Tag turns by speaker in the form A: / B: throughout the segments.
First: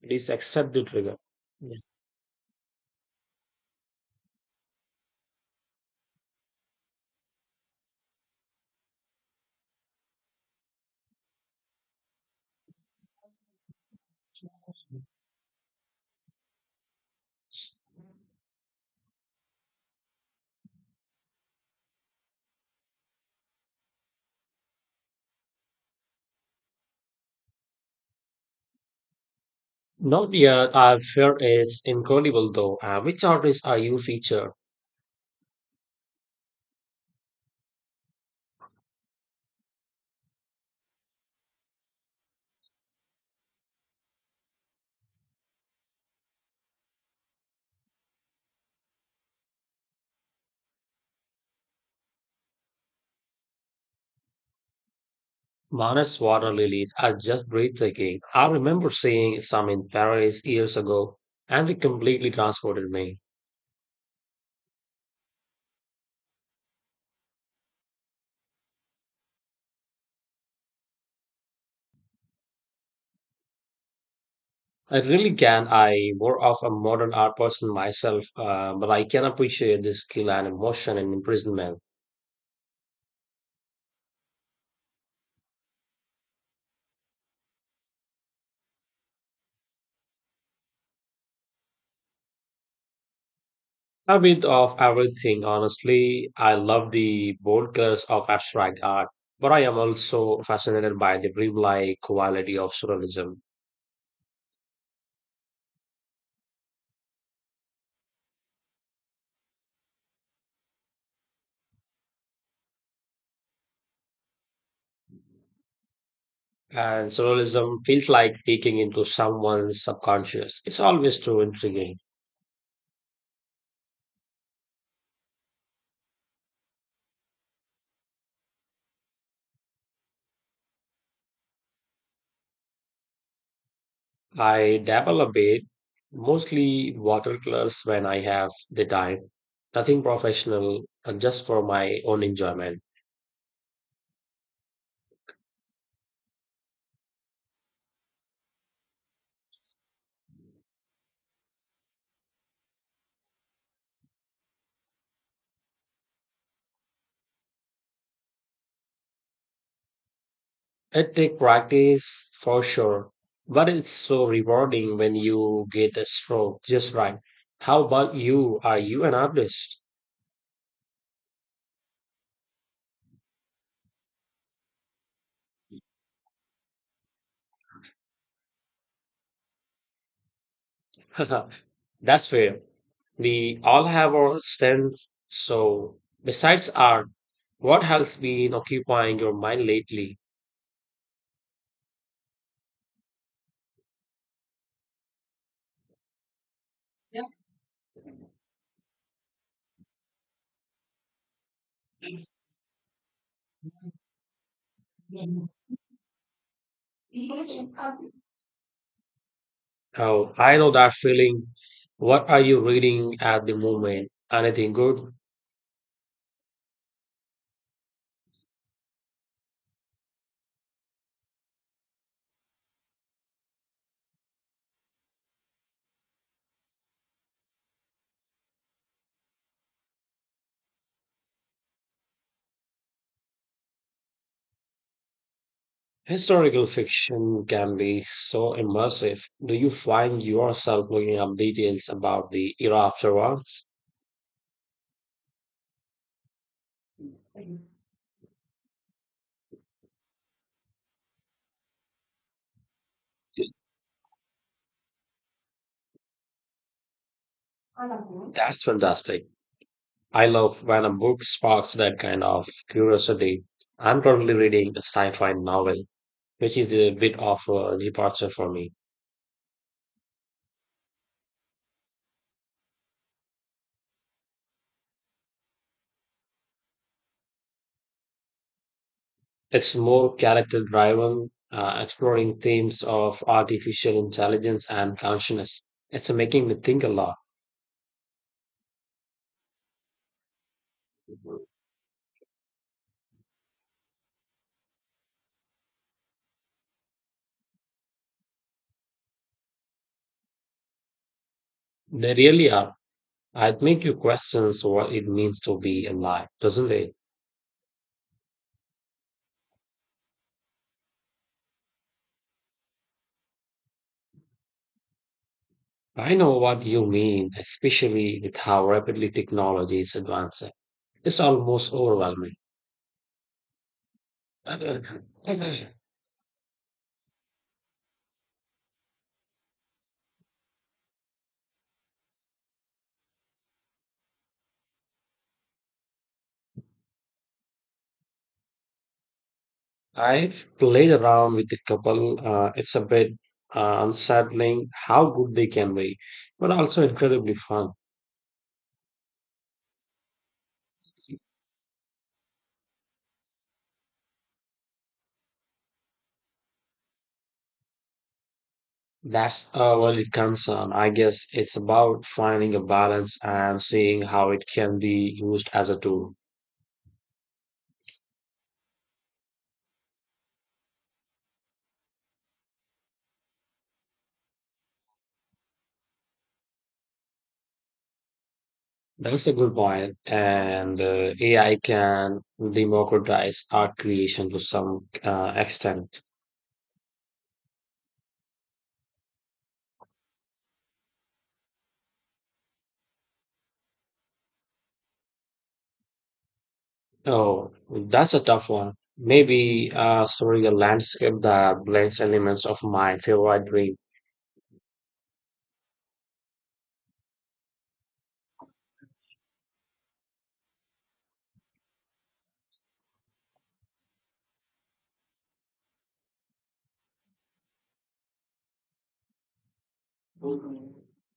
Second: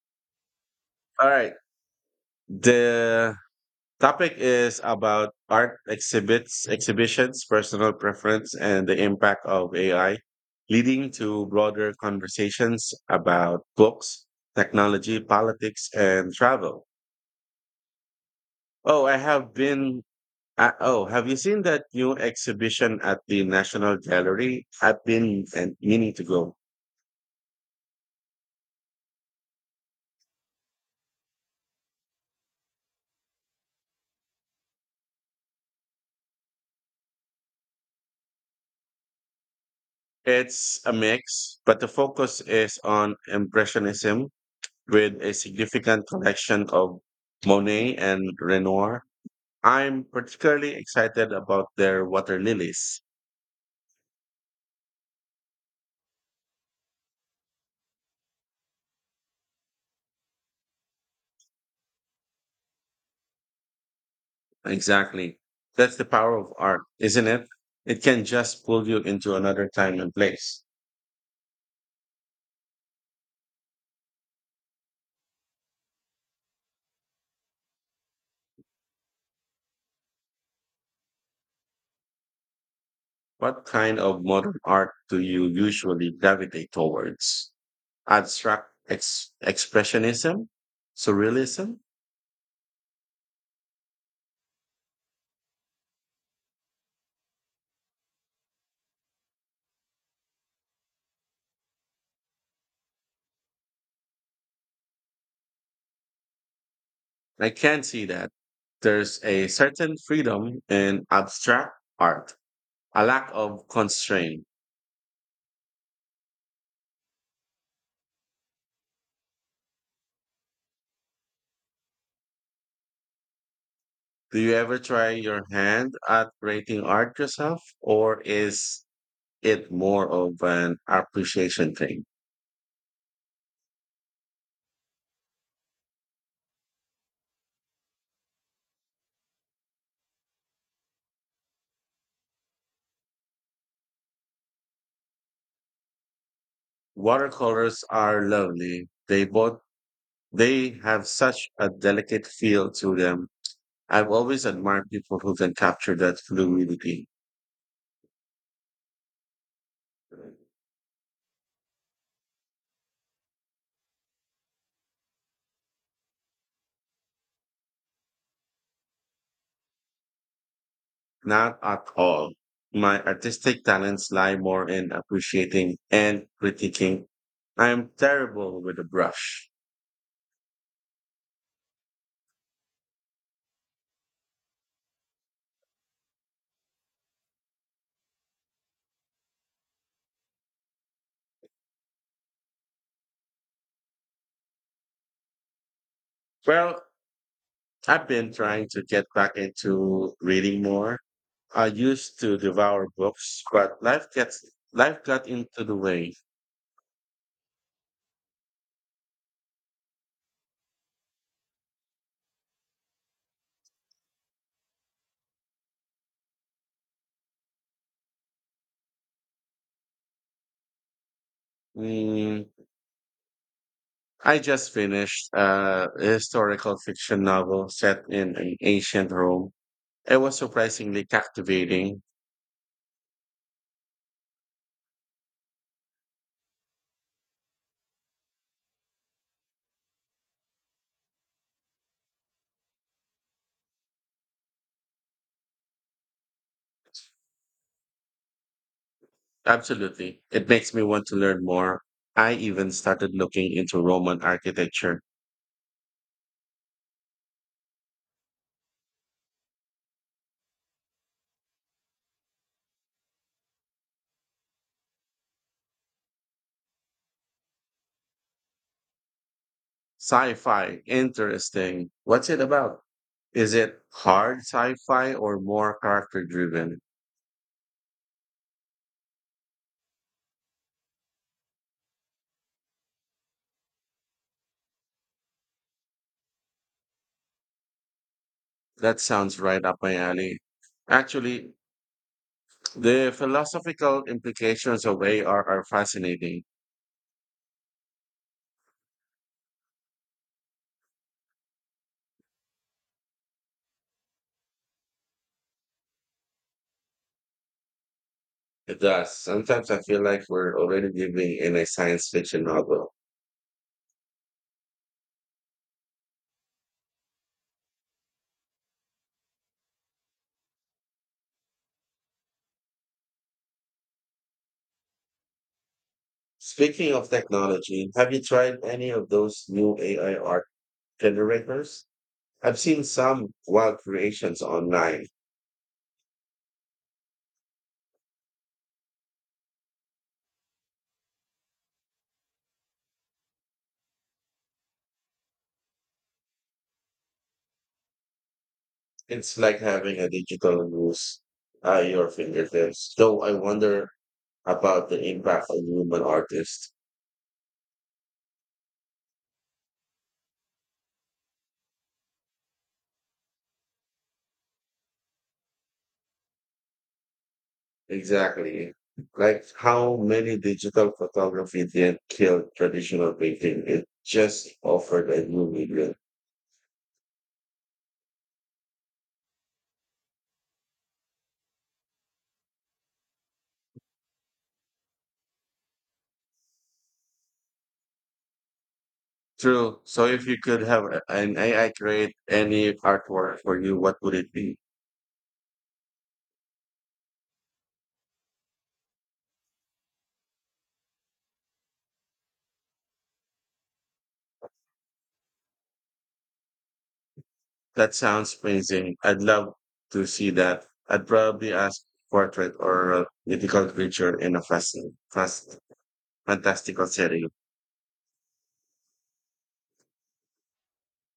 A: It is accept the trigger.
B: All right.
A: Yeah.
B: The topic is about art exhibits, exhibitions, personal preference, and the impact of AI, leading to broader conversations about books, technology, politics, and travel. Oh, I have been. Oh, have you seen that new exhibition at the National Gallery? I've been and meaning to go.
A: No, yeah, I fear it's incredible though. Which artists are you featured?
B: It's a mix, but the focus is on Impressionism with a significant collection of Monet and Renoir. I'm particularly excited about their water lilies.
A: Manus water lilies are just breathtaking. I remember seeing some in Paris years ago, and it completely transported me.
B: Exactly. That's the power of art, isn't it? It can just pull you into another time and place.
A: I really can. I more of a modern art person myself, but I can appreciate the skill and emotion in imprisonment.
B: What kind of modern art do you usually gravitate towards? Expressionism? Surrealism?
A: A bit of everything, honestly. I love the bold of abstract art, but I am also fascinated by the dreamlike quality of surrealism.
B: I can see that. There's a certain freedom in abstract art, a lack of constraint.
A: And surrealism feels like peeking into someone's subconscious. It's always too intriguing.
B: Do you ever try your hand at creating art yourself, or is it more of an appreciation thing?
A: I dabble a bit, mostly watercolors when I have the time. Nothing professional, just for my own enjoyment.
B: Watercolors are lovely. They have such a delicate feel to them. I've always admired people who can capture that fluidity.
A: It takes practice for sure, but it's so rewarding when you get a stroke just right. How about you? Are you an artist?
B: Not at all. My artistic talents lie more in appreciating and critiquing. I am terrible with a brush.
A: That's fair. We all have our strengths. So, besides art, what has been occupying your mind lately?
B: Well, I've been trying to get back into reading more. I used to devour books, but life got into the way.
A: Oh, I know that feeling. What are you reading at the moment? Anything good?
B: Mm, I just finished a historical fiction novel set in an ancient Rome. It was surprisingly captivating.
A: Historical fiction can be so immersive. Do you find yourself looking up details about the era afterwards?
B: Absolutely. It makes me want to learn more. I even started looking into Roman architecture.
A: That's fantastic. I love when a book sparks that kind of curiosity. I'm currently reading a sci-fi novel, which is a bit of a departure for me.
B: Sci fi, interesting. What's it about? Is it hard sci fi or more character driven?
A: It's more character-driven, exploring themes of artificial intelligence and consciousness. It's making me think a lot.
B: That sounds right up my alley. Actually, the philosophical implications of AR are fascinating.
A: They really are. I make you questions what it means to be alive, doesn't it?
B: It does. Sometimes I feel like we're already living in a science fiction novel.
A: I know what you mean, especially with how rapidly technology is advancing. It's almost overwhelming.
B: Speaking of technology, have you tried any of those new AI art generators? I've seen some wild creations online.
A: I've played around with a couple. It's a bit unsettling how good they can be, but also incredibly fun.
B: It's like having a digital muse at your fingertips. Though I wonder about the impact on human artists.
A: That's a valid concern. I guess it's about finding a balance and seeing how it can be used as a tool.
B: Exactly. Like how many digital photography didn't kill traditional painting. It just offered a new medium.
A: That's a good point. And AI can democratize art creation to some extent.
B: True. So if you could have an AI create any artwork for you, what would it be?
A: Oh, that's a tough one. Maybe a landscape that blends elements of my favorite dream.
B: That sounds amazing. I'd love to see that. I'd probably ask portrait or a mythical creature in a fantastical setting.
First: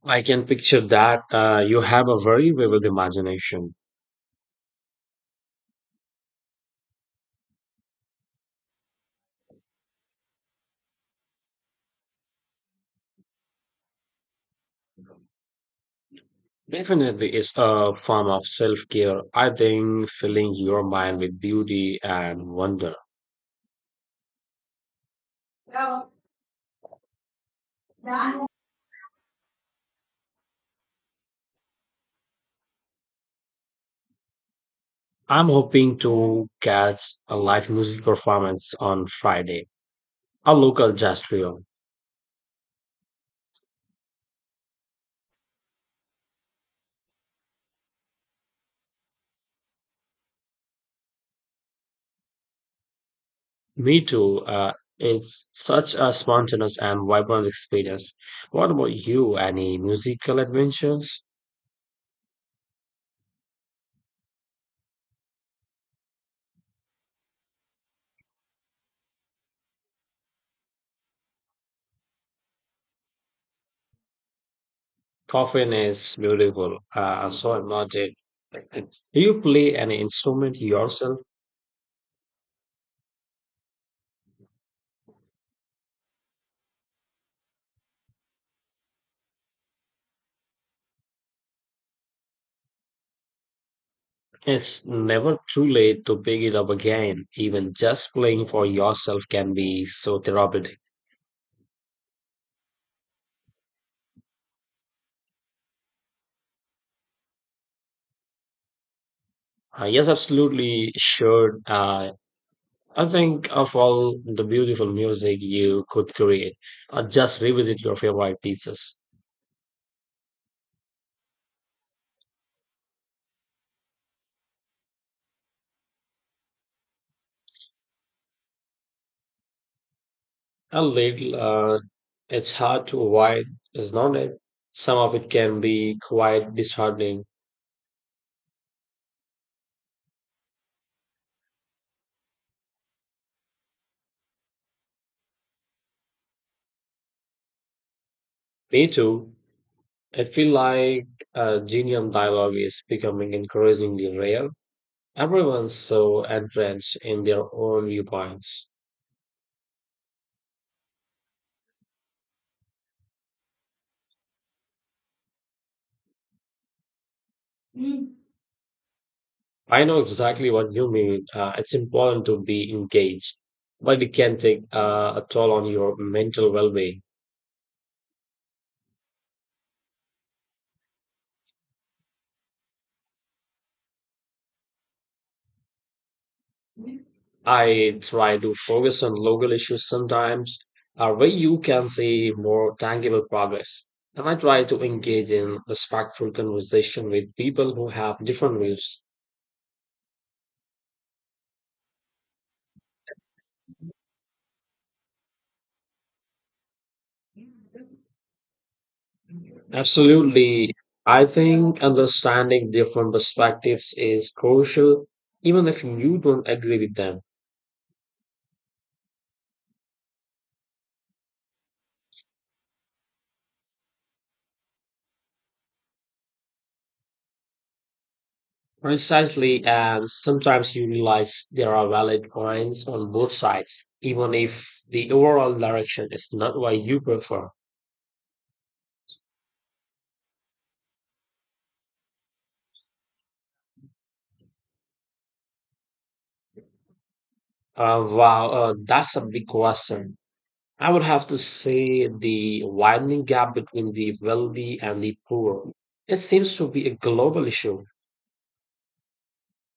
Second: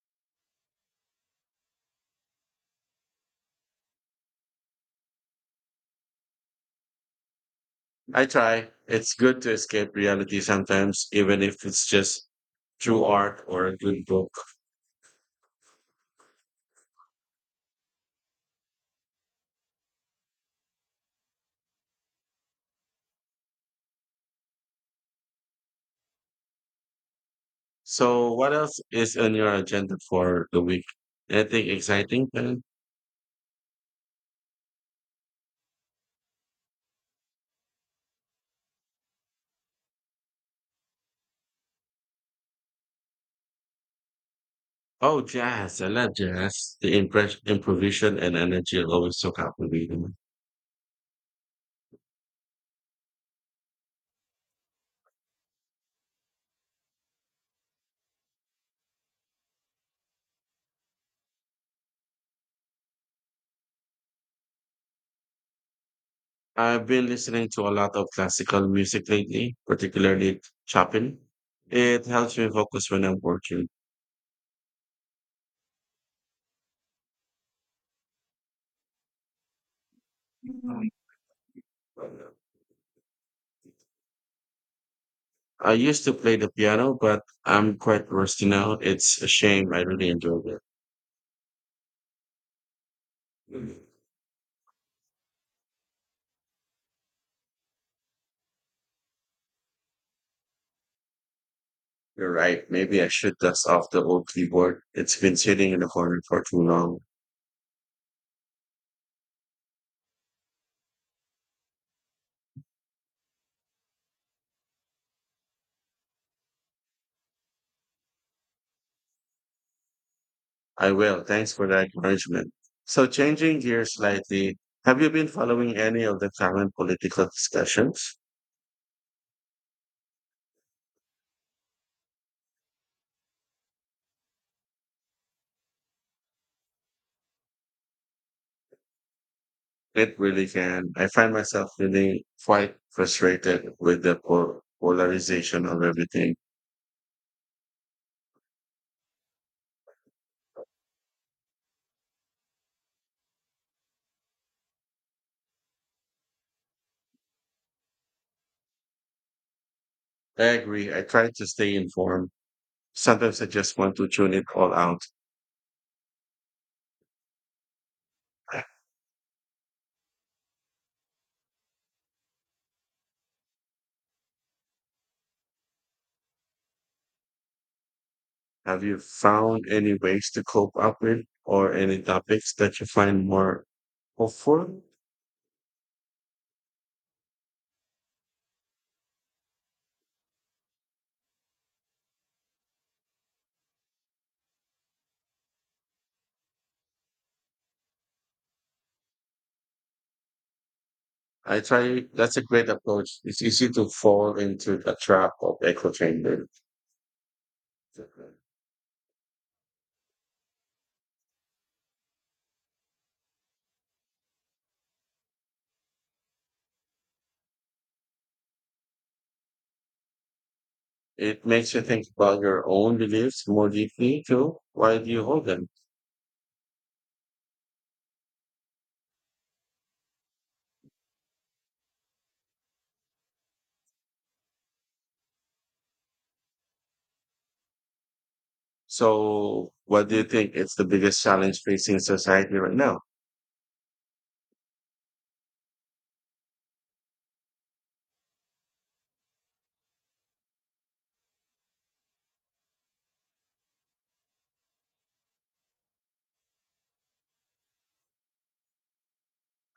A: I can picture that. You have a very vivid imagination.
B: I try. It's good to escape reality sometimes, even if it's just through art or a good book.
A: Definitely, it's a form of self care. I think filling your mind with beauty and wonder.
B: So, what else is on your agenda for the week? Anything exciting?
A: I'm hoping to catch a live music performance on Friday, a local jazz trio.
B: Oh, jazz. I love jazz. The improvisation and energy are always so captivating.
A: Me too. It's such a spontaneous and vibrant experience. What about you? Any musical adventures?
B: I've been listening to a lot of classical music lately, particularly Chopin. It helps me focus when I'm working.
A: Coffin is beautiful. So noted. Do you play any instrument yourself?
B: I used to play the piano, but I'm quite rusty now. It's a shame. I really enjoyed it. Mm.
A: It's never too late to pick it up again. Even just playing for yourself can be so therapeutic.
B: You're right. Maybe I should dust off the old keyboard. It's been sitting in the corner for too long.
A: Yes, absolutely. Sure. I think of all the beautiful music you could create, just revisit your favorite pieces.
B: I will. Thanks for that acknowledgement. So, changing gears slightly, have you been following any of the current political discussions?
A: A little, it's hard to avoid, isn't it? Some of it can be quite disheartening.
B: It really can. I find myself feeling quite frustrated with the polarization of everything.
A: Me too. I feel like genium dialogue is becoming increasingly rare. Everyone's so entrenched in their own viewpoints.
B: I agree. I try to stay informed. Sometimes I just want to tune it all out.
A: I know exactly what you mean. It's important to be engaged, but it can take a toll on your mental well being.
B: Have you found any ways to cope up with or any topics that you find more hopeful?
A: I try to focus on local issues sometimes, where you can see more tangible progress. And I try to engage in respectful conversation with people who have different views.
B: I try, that's a great approach. It's easy to fall into the trap of echo chamber.
A: Absolutely. I think understanding different perspectives is crucial, even if you don't agree with them.
B: It makes you think about your own beliefs more deeply too. Why do you hold them?
A: Precisely, and sometimes you realize there are valid points on both sides, even if the overall direction is not what you prefer.
B: So, what do you think is the biggest challenge facing society right now?
A: Wow, that's a big question. I would have to say the widening gap between the wealthy and the poor. It seems to be a global issue.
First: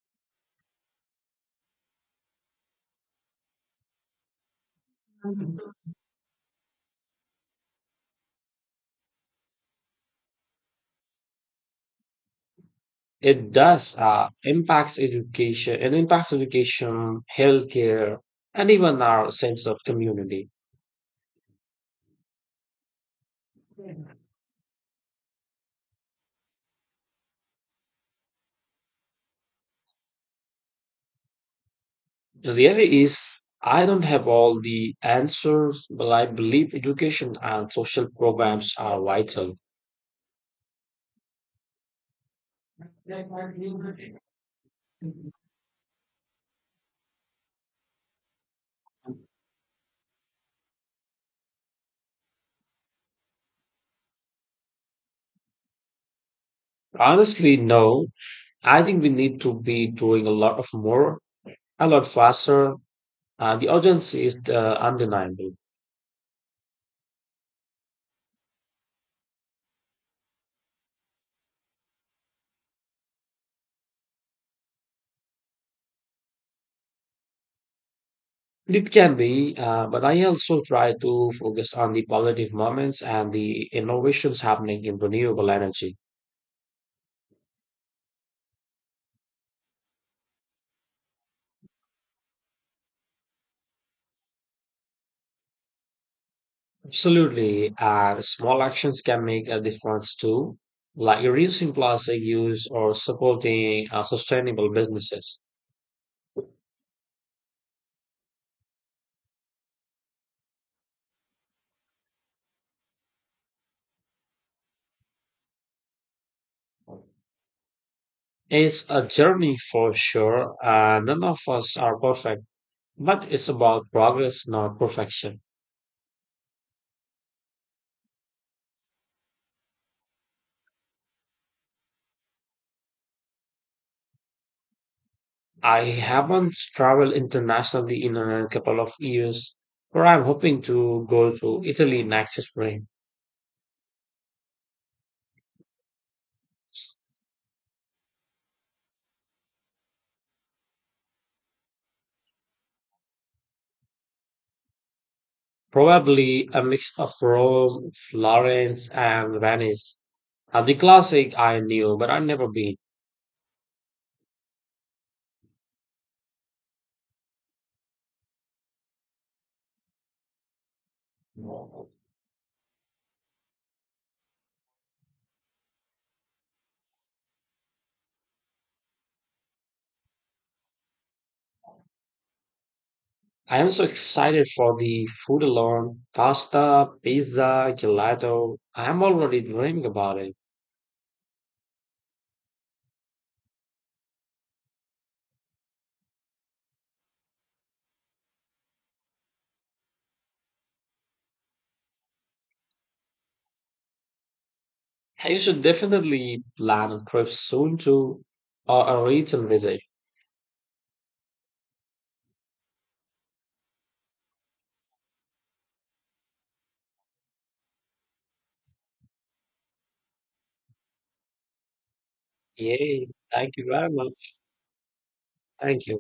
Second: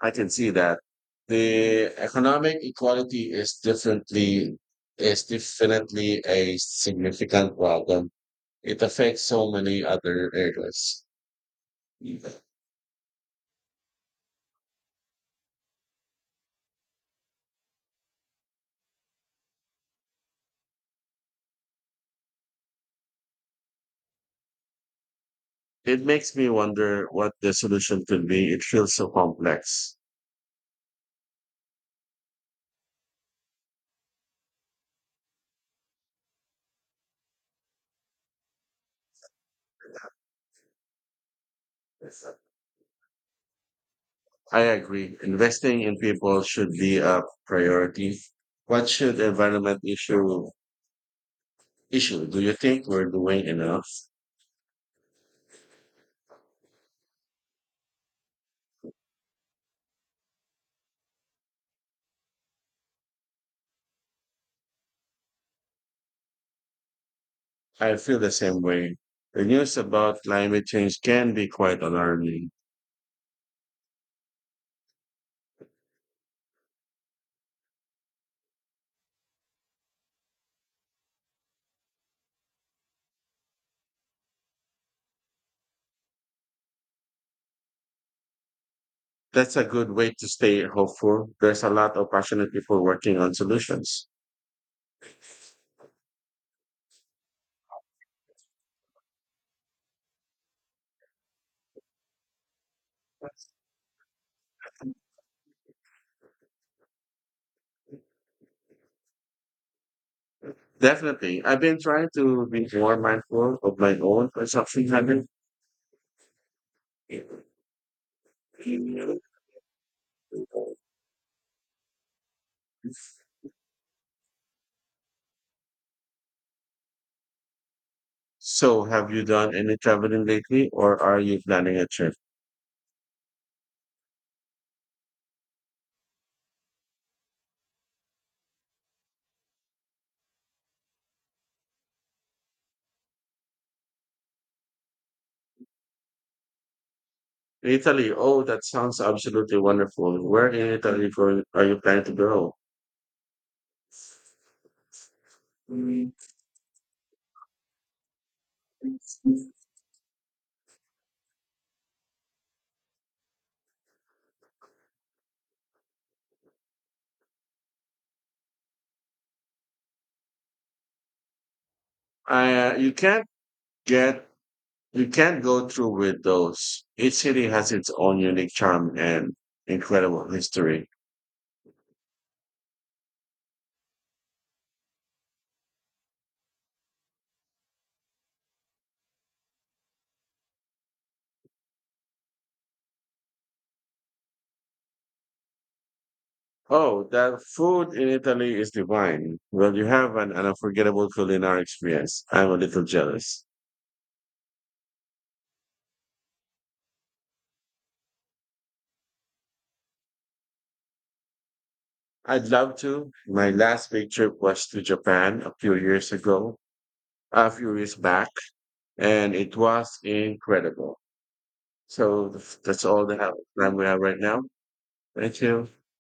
B: I can see that the economic equality is
A: Mhm.
B: definitely a significant problem. It affects so many other areas.
A: It does impacts education, healthcare, and even our sense of community.
B: It makes me wonder what the solution could be. It feels so complex.
A: Really is I don't have all the answers, but I believe education and social programs are vital.
B: I agree. Investing in people should be a priority. What should environment issue? Do you think we're doing enough?
A: Honestly, no. I think we need to be doing a lot of more, a lot faster. The urgency is undeniable.
B: I feel the same way. The news about climate change can be quite alarming.
A: It can be, but I also try to focus on the positive moments and the innovations happening in renewable energy.
B: That's a good way to stay hopeful. There's a lot of passionate people working on solutions.
A: Absolutely. And small actions can make a difference too, like reducing plastic use or supporting sustainable businesses.
B: Definitely. I've been trying to be more mindful of my own consumption habits.
A: It's a journey for sure, and none of us are perfect, but it's about progress, not perfection.
B: So, have you done any traveling lately, or are you planning a trip?
A: I haven't traveled internationally in a couple of years, but I'm hoping to go to Italy next spring.
B: Italy, oh, that sounds absolutely wonderful. Where in Italy for, are you planning to go?
A: Probably a mix of Rome, Florence, and Venice. The classic I knew, but I've never been.
B: You can't get, you can't go through with those. Each city has its own unique charm and incredible history.
A: I am so excited for the food alone. Pasta, pizza, gelato. I am already dreaming about it.
B: Oh, that food in Italy is divine. Well, you have an unforgettable culinary experience. I'm a little jealous.
A: Hey, you should definitely plan a trip soon to or a return visit.
B: I'd love to. My last big trip was to Japan a few years back, and it was incredible. So that's all
A: Yay.
B: the
A: Thank you
B: time we
A: very
B: have right
A: much.
B: now. Thank you.
A: Thank you.